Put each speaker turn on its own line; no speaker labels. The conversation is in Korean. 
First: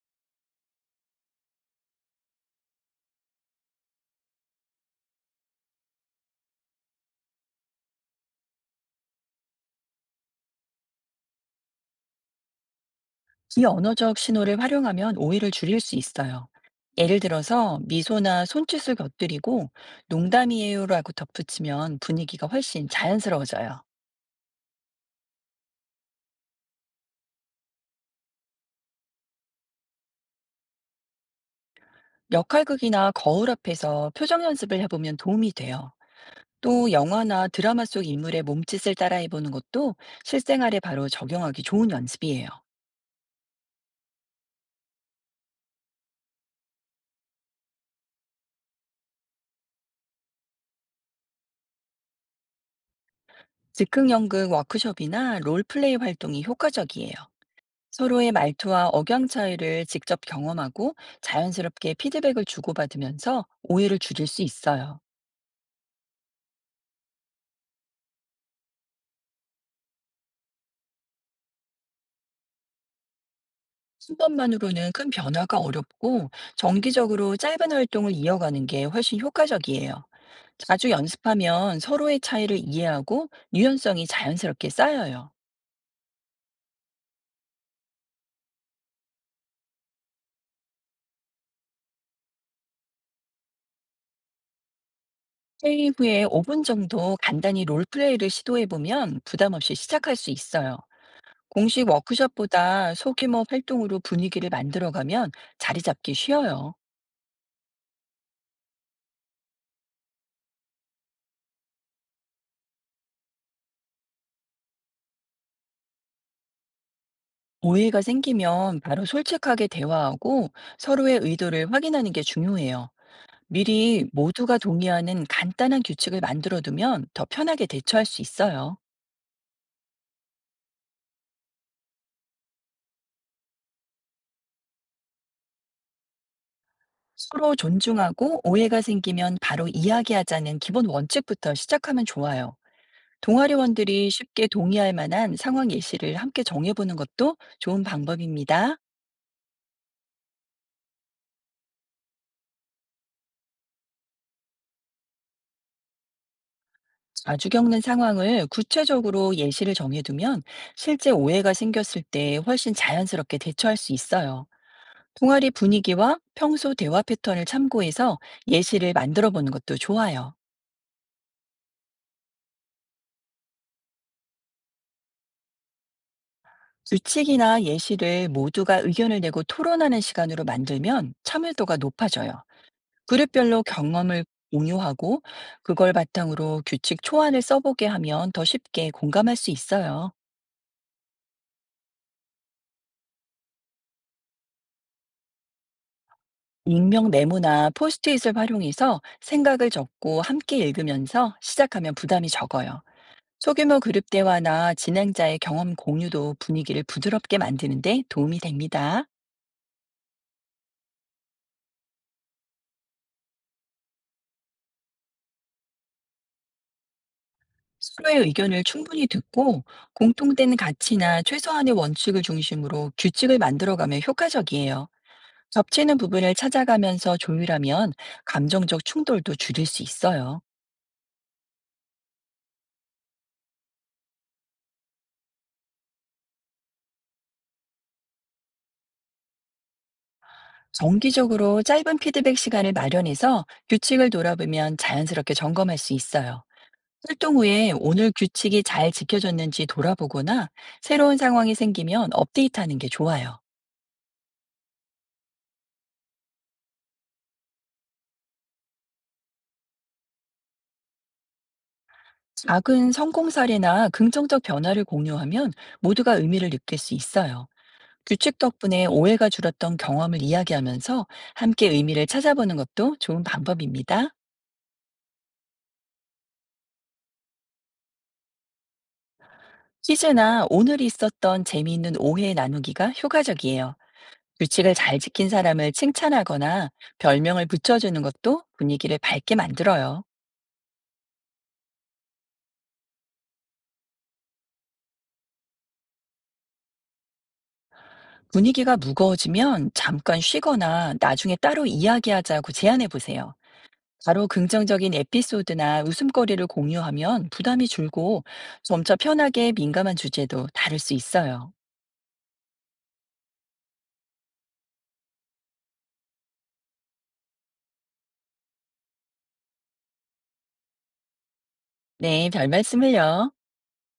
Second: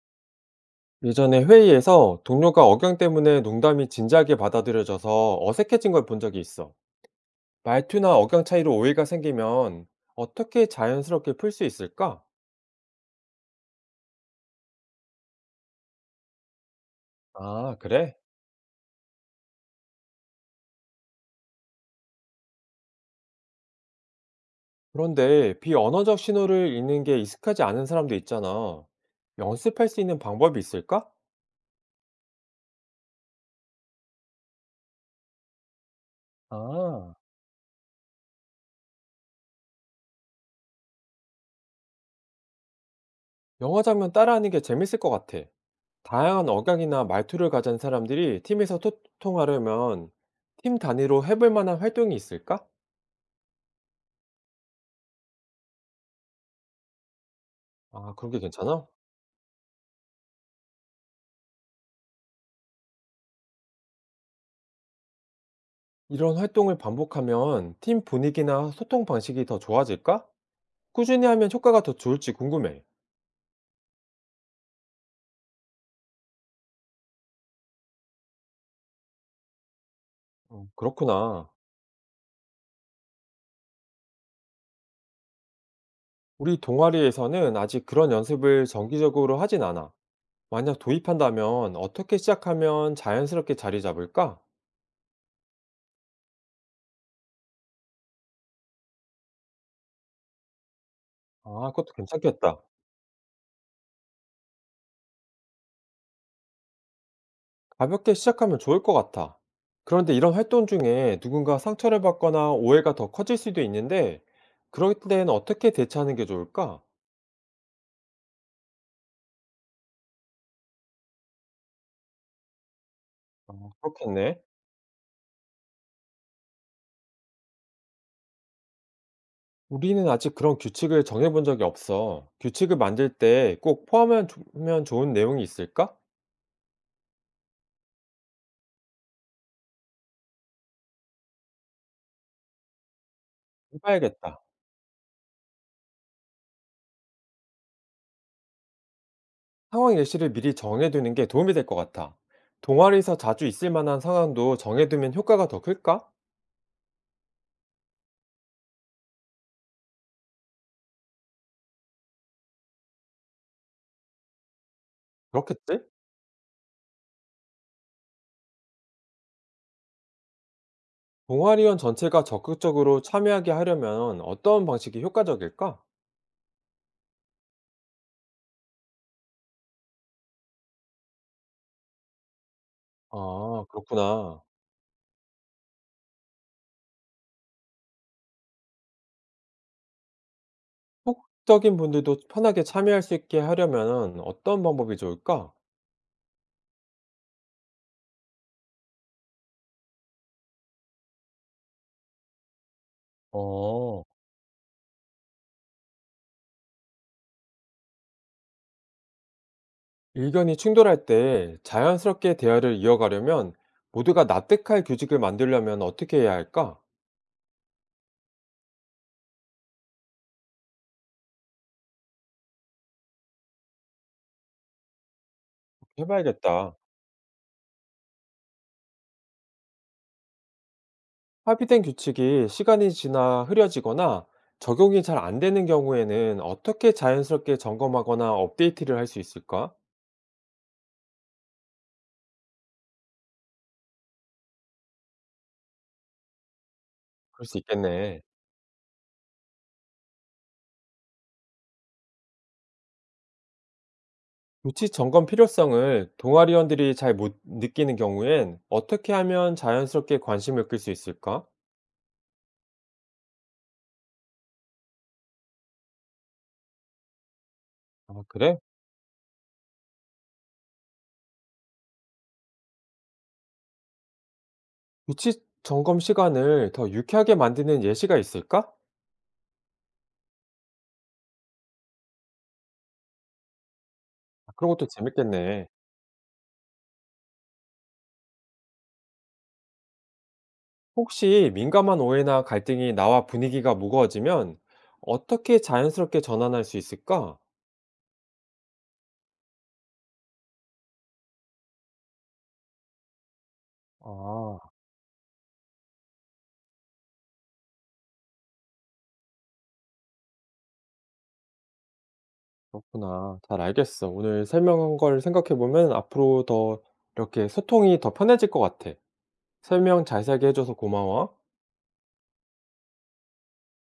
예전에 회의에서 동료가 억양 때문에 농담이 진지하게 받아들여져서 어색해진 걸 본 적이 있어. 말투나 억양 차이로 오해가 생기면 어떻게 자연스럽게 풀 수 있을까?
비언어적 신호를 활용하면 오해를 줄일 수 있어요. 예를
아,
들어서
그래?
미소나 손짓을 곁들이고 농담이에요라고 덧붙이면 분위기가 훨씬 자연스러워져요.
그런데 비언어적 신호를 읽는 게 익숙하지 않은 사람도 있잖아. 연습할 수 있는 방법이 있을까?
역할극이나 거울 앞에서 표정 연습을 해보면 도움이 돼요. 또
아,
영화나 드라마 속 인물의 몸짓을 따라해보는 것도 실생활에 바로 적용하기 좋은 연습이에요.
영화 장면 따라하는 게 재밌을 것 같아. 다양한 억양이나 말투를 가진 사람들이 팀에서 소통하려면 팀 단위로 해볼 만한 활동이 있을까?
즉흥 연극 워크숍이나 롤플레이 활동이 효과적이에요.
아,
서로의
그런 게 괜찮아?
말투와 억양 차이를 직접 경험하고 자연스럽게 피드백을 주고받으면서 오해를 줄일 수 있어요.
이런 활동을 반복하면 팀 분위기나 소통 방식이 더 좋아질까? 꾸준히 하면 효과가 더 좋을지 궁금해.
순 번만으로는 큰 변화가 어렵고, 정기적으로 짧은 활동을 이어가는 게 훨씬 효과적이에요.
어,
자주
그렇구나.
연습하면 서로의 차이를 이해하고 유연성이 자연스럽게 쌓여요.
우리 동아리에서는 아직 그런 연습을 정기적으로 하진 않아. 만약 도입한다면 어떻게 시작하면 자연스럽게 자리 잡을까?
회의 후에 5분 정도 간단히 롤플레이를 시도해보면 부담 없이 시작할 수 있어요.
아,
공식
그것도 괜찮겠다.
워크숍보다 소규모 활동으로 분위기를 만들어가면 자리 잡기 쉬워요.
가볍게 시작하면 좋을 것 같아. 그런데 이런 활동 중에 누군가 상처를 받거나 오해가 더 커질 수도 있는데, 그럴 때는 어떻게 대처하는 게 좋을까?
오해가 생기면 바로 솔직하게 대화하고, 서로의 의도를 확인하는 게 중요해요.
어,
미리
그렇겠네.
모두가 동의하는 간단한 규칙을 만들어 두면 더 편하게 대처할 수 있어요.
우리는 아직 그런 규칙을 정해본 적이 없어. 규칙을 만들 때 꼭 포함하면 하면 좋은 내용이 있을까?
서로 존중하고 오해가 생기면 바로 이야기하자는 기본 원칙부터 시작하면 좋아요. 동아리원들이
해봐야겠다.
쉽게 동의할 만한 상황 예시를 함께 정해보는 것도 좋은 방법입니다.
상황 예시를 미리 정해두는 게 도움이 될 것 같아. 동아리에서 자주 있을 만한 상황도 정해두면 효과가 더 클까?
자주 겪는 상황을 구체적으로 예시를 정해두면 실제 오해가 생겼을 때 훨씬 자연스럽게 대처할 수 있어요. 동아리
그렇겠지?
분위기와 평소 대화 패턴을 참고해서 예시를 만들어 보는 것도 좋아요.
동아리원 전체가 적극적으로 참여하게 하려면 어떤 방식이 효과적일까?
규칙이나 예시를 모두가 의견을 내고 토론하는 시간으로 만들면 참여도가 높아져요. 그룹별로
아,
경험을
그렇구나.
공유하고 그걸 바탕으로 규칙 초안을 써보게 하면 더 쉽게 공감할 수 있어요.
소극적인 분들도 편하게 참여할 수 있게 하려면 어떤 방법이 좋을까?
익명 메모나 포스트잇을 활용해서 생각을 적고 함께 읽으면서 시작하면 부담이 적어요. 소규모
어,
그룹 대화나 진행자의 경험 공유도 분위기를 부드럽게 만드는데 도움이 됩니다.
의견이 충돌할 때 자연스럽게 대화를 이어가려면 모두가 납득할 규칙을 만들려면 어떻게 해야 할까?
서로의 의견을 충분히 듣고 공통된 가치나 최소한의 원칙을 중심으로 규칙을 만들어가면 효과적이에요. 겹치는 부분을
해봐야겠다.
찾아가면서 조율하면 감정적 충돌도 줄일 수 있어요.
합의된 규칙이 시간이 지나 흐려지거나 적용이 잘 안 되는 경우에는 어떻게 자연스럽게 점검하거나 업데이트를 할 수 있을까?
정기적으로 짧은 피드백 시간을 마련해서 규칙을 돌아보면 자연스럽게 점검할 수 있어요. 활동
그럴 수
후에 오늘
있겠네.
규칙이 잘 지켜졌는지 돌아보거나 새로운 상황이 생기면 업데이트하는 게 좋아요.
규칙 점검 필요성을 동아리원들이 잘 못 느끼는 경우엔 어떻게 하면 자연스럽게 관심을 끌 수 있을까?
작은 성공 사례나 긍정적 변화를 공유하면 모두가 의미를 느낄 수 있어요.
아,
규칙
그래?
덕분에 오해가 줄었던 경험을 이야기하면서 함께 의미를 찾아보는 것도 좋은 방법입니다.
규칙 점검 시간을 더 유쾌하게 만드는 예시가 있을까?
퀴즈나 오늘 있었던 재미있는 오해 나누기가 효과적이에요.
아 그런
규칙을
것도
잘 지킨
재밌겠네.
사람을 칭찬하거나 별명을 붙여주는 것도 분위기를 밝게 만들어요.
혹시 민감한 오해나 갈등이 나와 분위기가 무거워지면 어떻게 자연스럽게 전환할 수 있을까?
분위기가 무거워지면 잠깐 쉬거나 나중에 따로 이야기하자고 제안해 보세요. 바로
아,
긍정적인 에피소드나 웃음거리를 공유하면 부담이 줄고 점차 편하게 민감한 주제도 다룰 수 있어요.
그렇구나. 잘 알겠어. 오늘 설명한 걸 생각해 보면 앞으로 더 이렇게 소통이 더 편해질 것 같아. 설명 자세하게 해줘서 고마워.
네, 별 말씀을요.